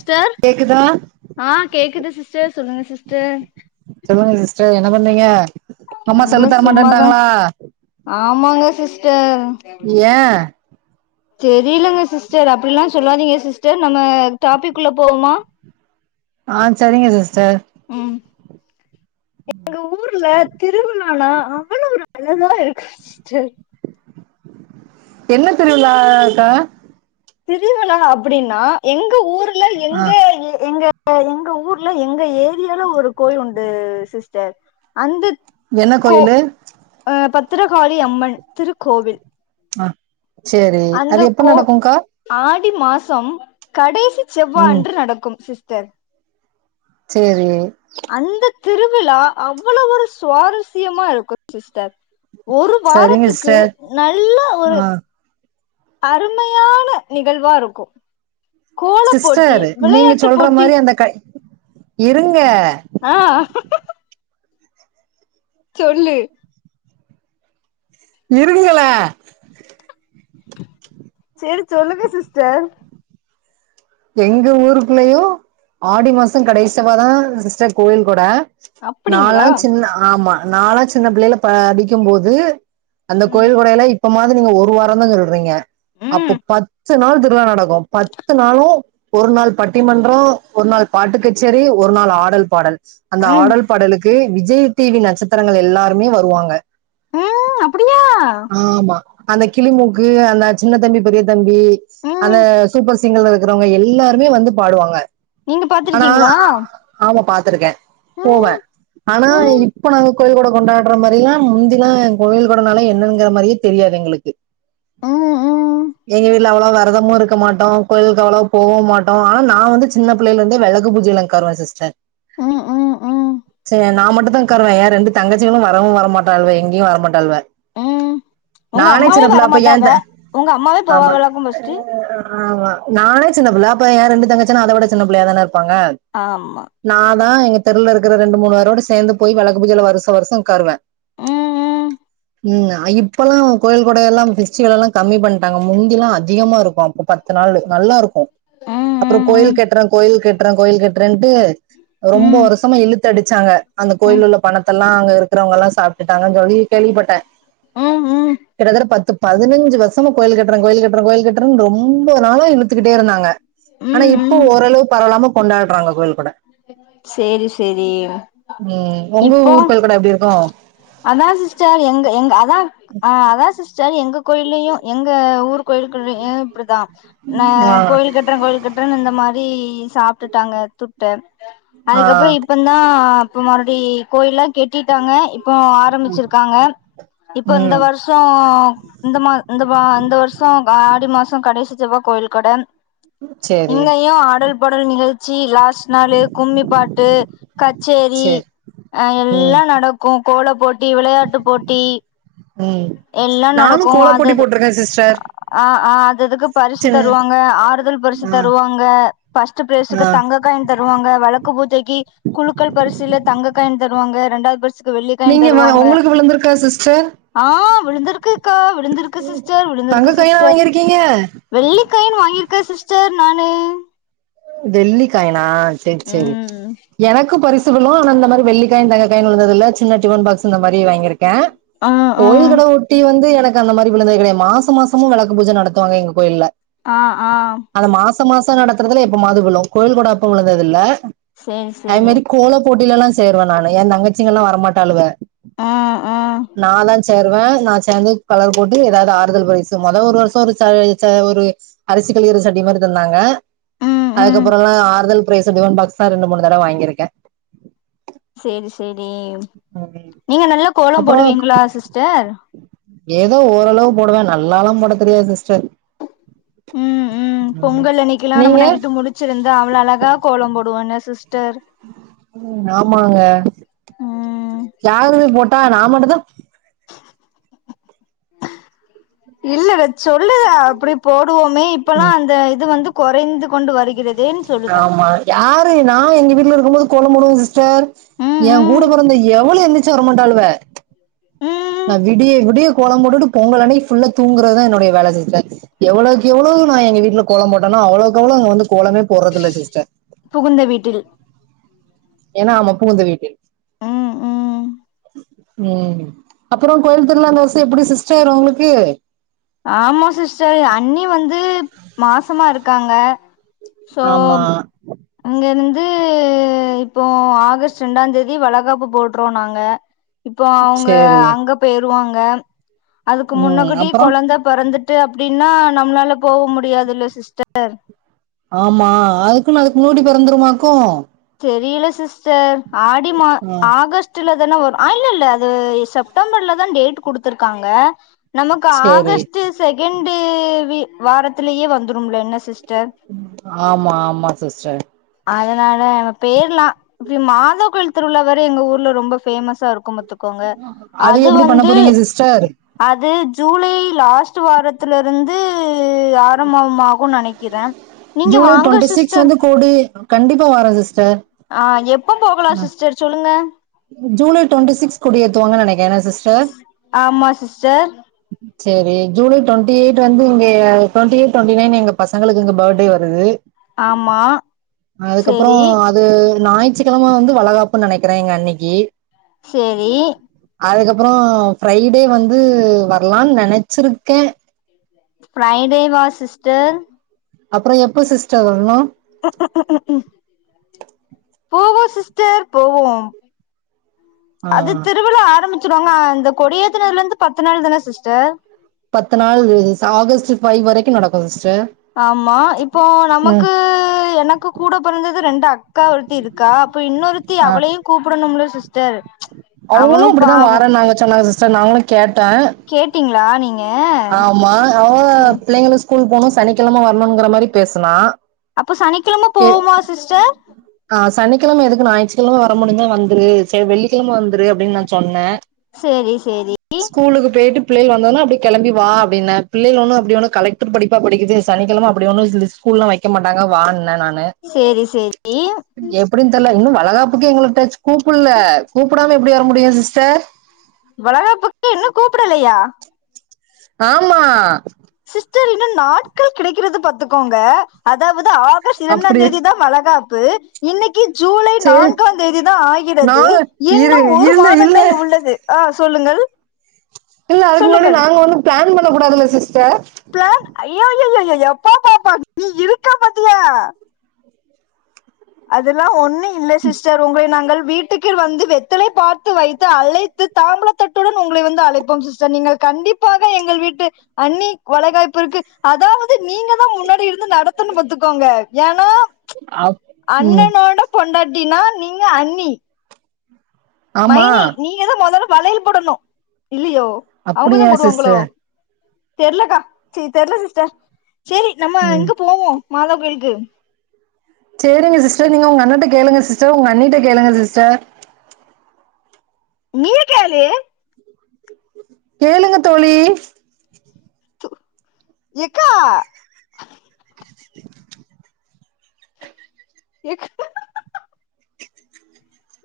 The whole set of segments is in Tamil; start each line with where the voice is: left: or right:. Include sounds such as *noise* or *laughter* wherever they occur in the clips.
left: ஸ்டர்
right: கேக்குதா
left: ஆ கேக்குது சிஸ்டர் சொல்லுங்க சிஸ்டர்
right: சொல்லுங்க சிஸ்டர் என்ன பண்ணீங்க அம்மா
left: இந்தா சும்மாதா
right: செல்லுத்தரமாட்டேட்டாங்களா
left: ஆமாங்க சிஸ்டர்
right: ஏ
left: தெரியலங்க சிஸ்டர் அப்படிலா சொல்லாதீங்க சிஸ்டர் நம்ம டாபிக்குள்ள போவோமா
right: ஆ சரிங்க சிஸ்டர்
left: ம் எங்க ஊர்ல திருவிழா லானா அவ்ளோ ஒரு அழகா இருக்கு சிஸ்டர்
right: என்ன திருவிழா அ க்கா
left: திருவீலா அப்படின்னா எங்க ஊர்ல
right: ஆ
left: எங்க எங்க அ எங்க ஊர்ல எங்க ஏரியால ஒரு கோயில் உண்டு சிஸ்டர் அந்த
right: என்ன
left: கோ
right: கோயிலு
left: அ பத்திரகாளி அம்மன் திருக்கோவில்
right: ஆ சேரி
left: அந்த
right: அது எப்ப
left: கோ
right: நடக்கும்க்கா
left: ஆடி மாசம் கடைசி
right: ம்
left: செவ்வான்று நடக்கும் சிஸ்டர்
right: சேரி
left: அந்த திருவிழா அவ்ளோவு ஒரு சுவாரஸ்யமா இருக்கும் சிஸ்டர் ஒரு
right: சரிங்க
left: வாரத்துக்கு
right: சிஸ்டர்
left: நல்ல ஒரு
right: ஆ
left: அருமையான நிகழ்வாருக்கு
right: சிஸ்டர் நீங்க
left: விளையாட்டு
right: சொல்ற
left: போட்டி
right: மாரி அந்த கட் இருங்க
left: ஆ சொல்லு
right: இருங்கள
left: சேரி சொல்லுங்க சிஸ்டர்
right: எங்க ஊருக்குள்ளயு ஆடி மாசோ கடைசிவாரோ சிஸ்டர் கோவில் கொட நாலா
left: அப்படிங்களா
right: சின்ன ஆமா நாலா சின்ன பிள்ளையில ப படிக்கும் போது அந்த
left: ம்
right: கோயில் கொடையிலா இப் இப்ப மாது நீங்க ஒரு வாரே தா சொல்றீங்க அப்போ
left: ம்
right: பத்து நாளு திருவிழா நடக்கு பத்து நாளு ஒரு நாள் பட்டிமன்ற ஒரு நாள் பாட்டு கச்சேரி ஒரு நாள் ஆடல் பாடல் அந்த
left: ம்
right: ஆடல் பாடலுக்கு விஜய் டி வி நட்சத்திரங்கள் எல்லாருமே வருவாங்க
left: ம் அப்டியா
right: ஆமா அந்த கிளிமூக்கு அந்த சின்ன தம்பி பெரிய தம்பி அந்த
left: ம்
right: சூப்பர் சிங்கர்ல இருக்கறவங்க எல்லாருமே வந்து பாடுவாங்க
left: நீங்க பாத்துருக்கீங்களா
right: ஆள பாத்துருக்கே போவே ஆனா
left: ம்
right: இப்ப நாங்க கோயில் கொட கொண்டாடுற மாரியு முந்திலா கோயில் கூடனாலே என்னங்குற மாரியே தெரியாது எங்களுக்கு
left: ம் ம்
right: எங்க வீட்ல அவ்ளோவா வெரதமு இருக் இருக்க மாட்டா கோயிலுக்கு அவ்ளவா போவு மாட்டா ஆனா நா வந்து சின்ன பிள்ளைல இருந்தே விளக்கு பூஜைல உக்காருவ சிஸ்டர்
left: ம் ம் ம்
right: ச நா மட்டுதா உக்காருவே எ ரெண்டு தங்கச்சிங்களு வரவு வரமாட்டாள்வ எங்கயு வரமாட்டாள்வ
left: ம் உங்க
right: நானே
left: அம்மாவே
right: சின்ன ஃபுல்லா அப்ப ஏ
left: வரமாட்டாவ
right: த
left: உங்க அம்மாவே
right: ஆமா
left: போவாவளாக்கு ஃபஸ்ட்டு
right: ஆமா நானே சின்ன புள்ள அப்ப ஏ ரெண்டு தங்கச்சிங்களு அத விட சின்ன பிள்ளையாதான இருப்பாங்க
left: ஆமா
right: நா தா எங்க தெருவுல இருக்குற ரெண்டு மூணு வேரோட சேந்து போய் வெளக்கு பூஜைல வருஷ வருஷ உக்காருவ
left: ம்
right: ம் இப்பல்லா கோயில் கூட எல்லா திருச்சி எல்லா கம்மி பண்ணிட்டாங்க முந்தில்லா அதிகமா இருக்கு அப்ப பாத் மத்த நாளு நல்லாருக்கு
left: ம்
right: அப்ற
left: ம் ம்
right: கோயிலுக் கட்ற கோயில் கட்ற கோயில் கட்றன்ட்டு ரொம்ப
left: ம்
right: வர்ஷமா இழுத்து அடிச்சாங்க அந்த
left: ம் ம்
right: கோயில் உள்ள பணத்தல்லா அங்க இருக்றவங்கல்லா சாப் கேட்டாங்க தோழி கேள்விப்பட்ட
left: ம் ம்
right: கிட்டத்தட்ட பத்து பதினஞ்சு வரு சின்ன கோயில் கட்டுற கோயில் கட்டுற கோயில் கட்டுறன்னு ரொம்ப நாளா இழுத்துக்கிட்டே இருந்தாங்க ஆனா
left: ம்
right: இப் இப்ப
left: ம்
right: ஓரளவு பரவல்லாம கொண்டாடுறாங்க கோயில் கூட
left: சேரி சேரி
right: ம் உங்க
left: இப்போ
right: ஊரு கோயில் கூட அப்டி இருக்கு
left: அதா சிஸ்டர் எங்க எங்க அதா அதா சிஸ்டர் எங்க கோயில்லயு எங்க ஊரு கோயிலுக்குள்ளயு இப்டிதா நா
right: ஆ
left: கோயில் கட்டுற கோயில் கட்றேன்னு இந்த மாரி சாப்டுட்டாங்க துட்ட
right: ஆ
left: அதுக்கப்ற இப்பந்தா இப்ப மறுடி கோயில்லா கெட்டிட்டாங்க இப்ப ஆரம்பிச்சிருக்காங்க இப்ப இந்த
right: ம்
left: வருஷ இந்த மா இந்த அந்த வருஷ ஆடி மாச கடைசி செவ்வா கோவில் கட
right: சேரி
left: இங்கயு ஆடல் பாடல் நிகழ்ச்சி லாஸ்ட் நாளு கும்மி பாட்டு கச்சேரி
right: சேரி
left: அ
right: ம்
left: எல்லா நடக்கு கோல போட்டி விளையாட்டு போட்டி
right: ம்
left: எல்லா
right: நானு கோலப்போட்டி போட்ருக்க சிஸ்டர்
left: அ அ அதுதுக்கு பரிசு
right: சின்
left: தருவாங்க ஆறுதல் பரிசு
right: ஆ
left: தருவாங்க ஃபஸ்ட் ப்ரைஸுக்கு
right: ஆ
left: தங்க காயின் தருவாங்க வெளக்கு பூஜைக்கு குளுக்கள் பரிசுல்ல தங்க காயின் தருவாங்க ரெண்டாவது பரிசு க்கு வெள்ளிக்கெழம
right: நீங்க வ
left: தருவாங்க
right: உங்களுக்கு விழுந்திருக்கா சிஸ்டர்
left: ஆ விழுந்துருக்குக்கா விழுந்துருக்கு சிஸ்டர்
right: தங்க
left: விழுந்துருக்கு
right: காயினா
left: சிஸ்டர்
right: வாங்கிருக்கீங்க
left: வெள்ளிக்காயின் வாங்கியிருக்க சிஸ்டர் நானு
right: வெள்ளிக்காயனா செர் செரி
left: ம்
right: எனக்கு பரிசு விழு ஆனா இந்த மாரி வெள்ளிக்காயின் தங்காயின்னு விழுந்தது இல்ல சின்ன டிபன் பாக்ஸ் இந்த மாரி வாங்கிருக்க
left: ஆ ஆ
right: கோயில் கடவுட் ட்டி வந்து எனக்கு அந்த மாரி விழுந்தது கெடையாது மாச மாசமு வெளக்கு பூஜ நடத்துவாங்க எங்க கோயில்ல
left: ஆ ஆ
right: அந்த மாச மாச நடத்துறதுல எப்பமாது விழு கோயில் கூட அப்ப விழுந்ததில்ல
left: சேரி
right: அதே
left: சேரி
right: மாரி கோல போட்டிலல்லா சேருவே நானு எ தங்கச்சிங்கலா வரமாட்டாளுக
left: ம் ம்
right: நா தா சேருவ நா சேந்து கலர் போட்டு எதாவது ஆறுதல் பரிசு மொத ஒரு வருஷ ஒரு ச ச ஒரு அரிசி கழுவுற சட்டி மாரி தந்தாங்க
left: ம் ம்
right: அதுக்கப்றமா ஆறுதல் ப்ரைஸ் டிபன் பாக்ஸ்தா ரெண்டு மூணு தடவ வாங்கிருக்க
left: செரி செரி
right: ம்
left: நீங்க நல்லா கோலம்
right: அப்புறோ
left: போடுவீங்களா சிஸ்டர்
right: ஏதோ ஓரளவு போடுவே நல்லாலா போட தெரியாது சிஸ்டர்
left: ம் ம் பொங்கல் அன்னிக்குலா
right: நீங்க
left: நம்ம நைட்டு முழிச் ச்சிருந்து அவ்ளோ அழகா கோல போடுவோல சிஸ்டர்
right: ஆமாங்க
left: ம்
right: யாருங்க போட்டா நா மட்டு தா
left: இல்ல சொல்லுத அப்டி போடுவோமே இப்பல்லா அந்த இது வந்து கொறைந்து கொண்டு வருகிறது
right: ஆமா யாரு நா எங்க வீட்ல இருக்கு போது கோல போடுவ சர்
left: ம்
right: எ கூட
left: ம்
right: பொறந்த எவளு எந்ச்சு வரமாட்டாளுக
left: ம்
right: நா விடிய விடிய கோல போட்டுடு பொங்கல் அன்னைக்கு ஃபுல்லா தூங்குறதுதா என்னுடைய வேல சிஸ்டர் எவ்ளோக்கு எவ்ளோ நா எங்க வீட்ல கோல போட்டனோ அவ்ளோக்கு அவ்ளோ இங்க வந்து கோலமே போட்றதில்ல சிஸ்டர்
left: புகுந்த வீட்டில்
right: ஏனா ஆமா புகுந்த வீடு
left: ம் ம்
right: உம் அப்புறோ கோயில் திருவிழா இந்த வருஷ எப்டி சிஸ்டர்உங்களுக்கு
left: ஆமா சிஸ்டர் அண்ணி வந்து மாசமா இருக்காங்க சோ
right: ஆமா
left: அங்கிறந்து இப்போ ஆகஸ்ட் ரெண்டா தேதி வளைகாப்பு போட்றோ‌ நாங்க இப்ப அவங்க
right: சேரி
left: அங்க போயறுவாங்க அதுக்கு
right: ம்
left: முன்னகூடி
right: அப்புறோ
left: கொழந்த பொறந்துட்டு அப்டின்னா நம்மளால போக முடியாதுல சிஸ்டர்
right: ஆமா அதுக்கும் அதுக்கு முன்னாடி பொறந்துருமாக்கும்
left: தெரில சிஸ்டர் ஆடி மா
right: ஆ
left: ஆகஸ்ட் ட்லதான வரும் இல்ல இல்ல அது செப்டம்பர்லதான் டேட் குடுத்துருக்காங்க நமக்கு
right: சேரி
left: ஆகஸ்ட் செகண்டு் வாரத்திலயே வந்துரும்ல என்ன சிஸ்டர்
right: ஆமா ஆமா சிஸ்டர்
left: அதனால அ பேர்லா இப்ப மாதக்கோயில் திருவிழா வேற எங்க ஊர்ல ரொம்ப ஃபேமஸா இருக்கும் பா துகொங்க அது
right: எப்டி பண்ண
left: வந்து
right: போறீங்க சிஸ்டர்
left: அது ஜூலை லாஸ்ட் வாரத்து த்துலருந்து ஆரம்பமாகுனு நெனைக்கிற
right: ஜூலை டுவெண்ட்டி சிக்ஸ் வந்து கோடி கண்டிப்பா வரோ சிஸ்டர்
left: ஆ எப்போ போகலா சிஸ்டர் சொல்லுங்க
right: ஜூலை டுவெண்டி சிக்ஸ் கொடி ஏத்துவங்க நெனைக்கிற சிஸ்
left: ஆமா சிஸ்டர்
right: செரி ஜூலை டுவெண்ட்டி எயிட் வந்து இங்க டுவெண்ட்டி எயிட் டுவெண்டி நைன் எங்க பசங்களுக்கு இங்க பர்த்டே வருது
left: ஆமா
right: அதுக்கப்புறோ
left: சேரி
right: அது ஞாயிற்றுக்கெலம வந்து வளகாப்புன்னு நெனைக்கிறே எங்க அண்ணிக்கு
left: செரி
right: அதுக்கப்புறோ ஃப்ரைடே வந்து வரலான்னு நினைச்சிருக்கே
left: ஃப்ரைடே வா சிஸ்டர்
right: அப்புறம் எப்ப சிஸ்டர் வரணு
left: ஆ ஆ ஆ ஆ ஆ போவோம் சிஸ்டர் போவோம்
right: ஆ
left: அது திருவிழா ஆரம்பிச்ச வாங்க அந்த கொடிய ஏத்துநனனதுலருந்து பத்து நாள் தானே சிஸ்டர்
right: பத்து நாள் ஆகஸ்ட் ஃபைவ் வரைக்கு நடக்கு சிஸ்டர்
left: ஆமா இப்போ
right: ம்
left: நமக்கு எனக்கு கூட பிறந்தது ரெண்டு அக்கா ஒருத்தி இருக்கு கா இப்ப இன்னொருத்தி
right: ஆ
left: அவளையு கூப்பிடணுலோ சிஸ்டர்
right: அவங்களு
left: அவனு
right: அப்படிதான்
left: பாவோ
right: வரேனு நாங்க சொன்னாங்க சிஸ்டர் நாங்களு கேட்டே
left: கேட்டீங்களா நீங்க
right: ஆமா அவ
left: சே
right: பிள்ளைங்களுக்கு ஸ்கூல் போகனு சனிக்கிழமை வரணும்ங்கற மாதிரி பேசனா
left: அப்ப சனிக்கிழமை போவமா சிஸ்டர்
right: சனிக்கிழமை எதுக்கு ஞாயிற்றுக்கிழமை வர முடிஞ்சா வந்துரு சரி வெள்ளிக்கிழமை வந்துரு அப்படின்னு நான் சொன்னே
left: சரி சரி
right: ஸ்கூலுக்கு போயிட்டு பிள்ளை வந்தனா அப்படி கெளம்பி வா அப்படின்ன பிள்ளைக ஒன்னு கலெ ஒரு படிப்பா படிக்குது சனிக்கிழமை அப்படி ஒன்னு ஸ்கூல்ல எல்லா வைக்க மாட்டாங்க வானே நானு
left: சரி சரி
right: எப்படின்னு தெரியல இன்னு வழகாப்புக்கு எங்களை டச் கூப்பிடல கூப்பிடாம எப்படி வர முடியும் சிஸ்டர்
left: வளைகாப்புக்கு இன்னு கூப்பிடலையா
right: ஆமா
left: சிஸ்டர் இன்னும் நாட்கள் கிடைக்கறது பாத்துக்கோங்க அதாவது ஆகஸ்ட் இரண்டாம்
right: அப்டியே
left: தேதி தான் வளகாப்பு இன்னைக்கு ஜூலை
right: சேரி
left: நான்காம் தேதி தான் ஆகிறது
right: நாங்க இரு
left: இன்னும் ஒரு
right: இல்ல இல்ல
left: மாதங்கள் உள்ளது அ சொல்லுங்கள்
right: இல்ல அதுக்கு முன்னாடி
left: சொல்லுங்கள்
right: நாங்க ஒன்னும் பிளான் பண்ண கூடாதுல்ல சிஸ்டர்
left: டர் ஐயயயோ எப்ப பாப்பான் நீ இருக்க பாத்தியா அதுல்லாம் ஒண்ணும் இல்ல சிஸ்டர் உங்களை நாங்கள் வீட் வீட்டுக்குவந்து வெத்தலை பாக்கு வைத்து அழைத்து தாம்பூலத்தட்டுடன் உங்களை வந்து அழைப்போ சிஸ்டர் நீங்கள் கண்டிப்ப கண்டிப்பாக எங்கள் வீட்டு அண்ணி வளைகாப்புர்க்கு அதாவது நீங்க தா முன்னாடி இருந்து நடத்துன்னு பாத்துக்கோங்க ஏன்னா
right: *unintelligible* ஆ
left: அண்ணனோட பொண்டாட்டினா நீங்க அன்னி
right: ஆமா
left: மைனி நீங்கதான் முதல்ல வளயல் போடணு இல்லயோ அவுங்கதான்
right: அப்டியா
left: போடுவாங்களோ
right: சிஸ்டர்
left: தெர்லக்கா சீ தெர்ல சிஸ்டர் சேரி நம்ம
right: ம்
left: இங்க போவோம் மாதா கோயிலுக்கு
right: சேரிங்க சிஸ்டர் நீங்க உங்க அண்ணன்ட்ட கேளுங்க சிஸ்டர் உங்க அன்னிட்ட கேளுங்க சிஸ்டர்
left: நீயே கேலு
right: கேளுங்க தோழி
left: எக்கா எக்கா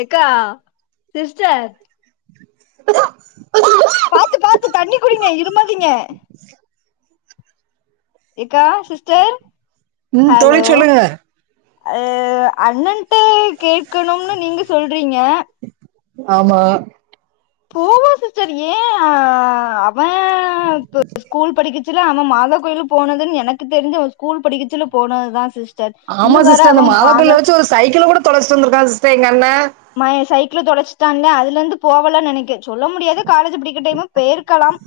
left: எக்கா சிஸ்டர்
right: *inaudible*
left: பாத்து பாத்து தண்ணி குடிங்க இருமாதீங்க
right: ச
left: எக்கா சிஸ்டர்
right: ம் தோழி
left: ஹலோ
right: சொல்லுங்க
left: அ அண்ணன்ட கேக்கணும்னு நீங்க சொல்றீங்க
right: ஆமா
left: போவா சிஸ்டர் ஏன் அவேன் ஸ்கூல் படிக்கச்சல அவேன் மாதா கோயிலு போனதுன்னு எனக்கு தெரிஞ்ச அவேன் ஸ்கூல் படிக்கச்சு போனதுதான் சிஸ்ட
right: ஆமா சிஸ்டர் அந்த மாதகோயில்ல வச்சு ஒரு சைக்கிள்ளகூட தொலைச்சுட்டு வந்து இருக்கான் சிஸ்டர் எங்க அண்ணே
left: ம்மா ஏ சைக்கிள்ள தொலச்சிட்டா அண்ணே அதுல இருந்து போகலனு நெனக்கே சொல்ல முடியாது காலேஜ் படிக்க டைமு பேயிருக்கலாம்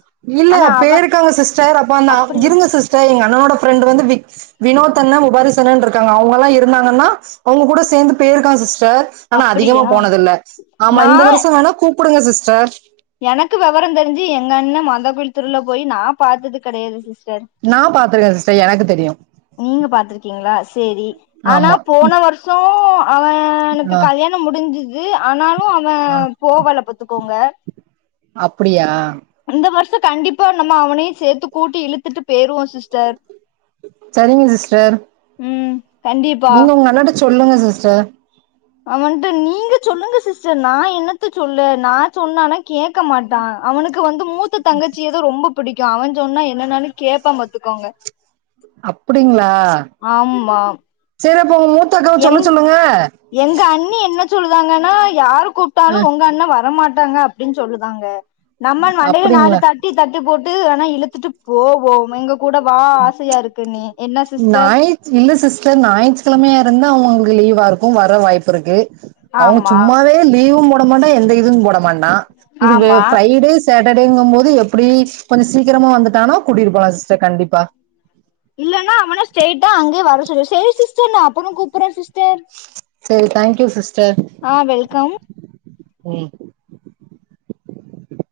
right: இல்ல
left: ஆனா அவன்
right: பேய்ருக்காங்க சிஸ்டர் அப்ப தான்
left: அப்படி
right: இருங்க சிஸ் டர் எங்க அண்ணணோட ஃப்ரெண்ட் வந்து விக்ஸ் வினோத் அண்ணே உபாரிஸ் அண்ணேனு இருக்காங்க அவுங்கல்லாம் இருந்தாங்கன்னா அவுங்க கூட சேந்து பேயிருக்கான் சிஸ்டர் ஆனா அதிகமா
left: அப்படியா
right: போனதுல்ல ஆமா
left: நா
right: இந்த வருஷம் வேணா கூப்புடுங்க சிஸ்டர்
left: எனக்கு விவரம் தெரிஞ்சு எங்க அண்ணே மாதாகோயில் திருவிழா போய் நான் பாத்தது கெடையாது சிஸ்டர்
right: நா பாத்துருக்கே சிஸ்டர் எனக்கு தெரியு
left: நீங்க பாத்துருக்கீங்களா சேரி ஆனா
right: ஆமா
left: போன வருஷம் சோ அவனுக்கு
right: ஆ
left: கல்யாணம் முடிஞ்சிது ஆனாலும் அவேன்
right: ஆ
left: போகல பாத்துக்கோங்க
right: அப்டியா
left: இந்த வருஷோம் கண்டிப்பா நம்ம அவனையும் சேத்து கூட்டி இழுத்துட்டு பேயிருவோம் சிஸ்டர்
right: சரிங்க சிஸ்டர்
left: உம்
right: நீங்க உங்க அண்ணன்ட சொல்லுங்க சிஸ்டர்
left: அவன்ட்ட நீங்க சொல்லுங்க சிஸ்டர் நா என்னத்த சொல்ல நா சொன்னானா கேக்க மாட்டா அவனுக்கு வந்து மூத்த தங்கச்சியதா ரொம்ப புடிக்கு அவ சொன்னா என்னன்னாலு கேப்பா பாத்துக்கோங்க
right: அப்புடிங்களா
left: ஆமா
right: செரி அப்ப உங்க மூத்த அக்காவ
left: எங்
right: சொல்ல சொல்லுங்க
left: எங்க அண்ணி என்ன சொல்லுதாங்கன்னா யாரு கூப்ட்டாலு
right: அ
left: உங்க அண்ண வரமாட்டாங்க அப் டின் சொல்லுதாங்க நம்ம மண்டைய நாலு
right: அப்டிங்களா
left: தட் டி தட்டி போட்டு வேனா இழுத்துட்டு போவோம் எங்க கூட வா ஆசையா இருக்குன்னு என்ன சிஸ்
right: ஞாயிது இல்ல சிஸ்டர் ஞாயித்து கெழமையா இருந்தா அவுங்களு லீவா இருக்கு வர வாய்ப்பு இருக்கு அவங்க
left: ஆமா
right: சும்மாவே லீவு போடமாட்டா எந்த இதுவு போடமாட்டா இது வே
left: ஆமா
right: ஃபைவ்டேஸ் சேட்டர்டேங்கும் போது எப்டி கொஞ்ச சீக்கிரமா வந்துட்டானா கூட்டிட்டு போலா சிஸ்டர் கண்டிப்பா
left: இல்லன்னா அவன ஸ்டெய்ட்டா அங்கேயே வர சொல்லு செரி சிஸ்டர் நா அப்புறோ கூப்புறே சிஸ்டர்
right: செரி தேங்க்யூ சிஸ்டர்
left: ஆ வெல்கம்
right: ம்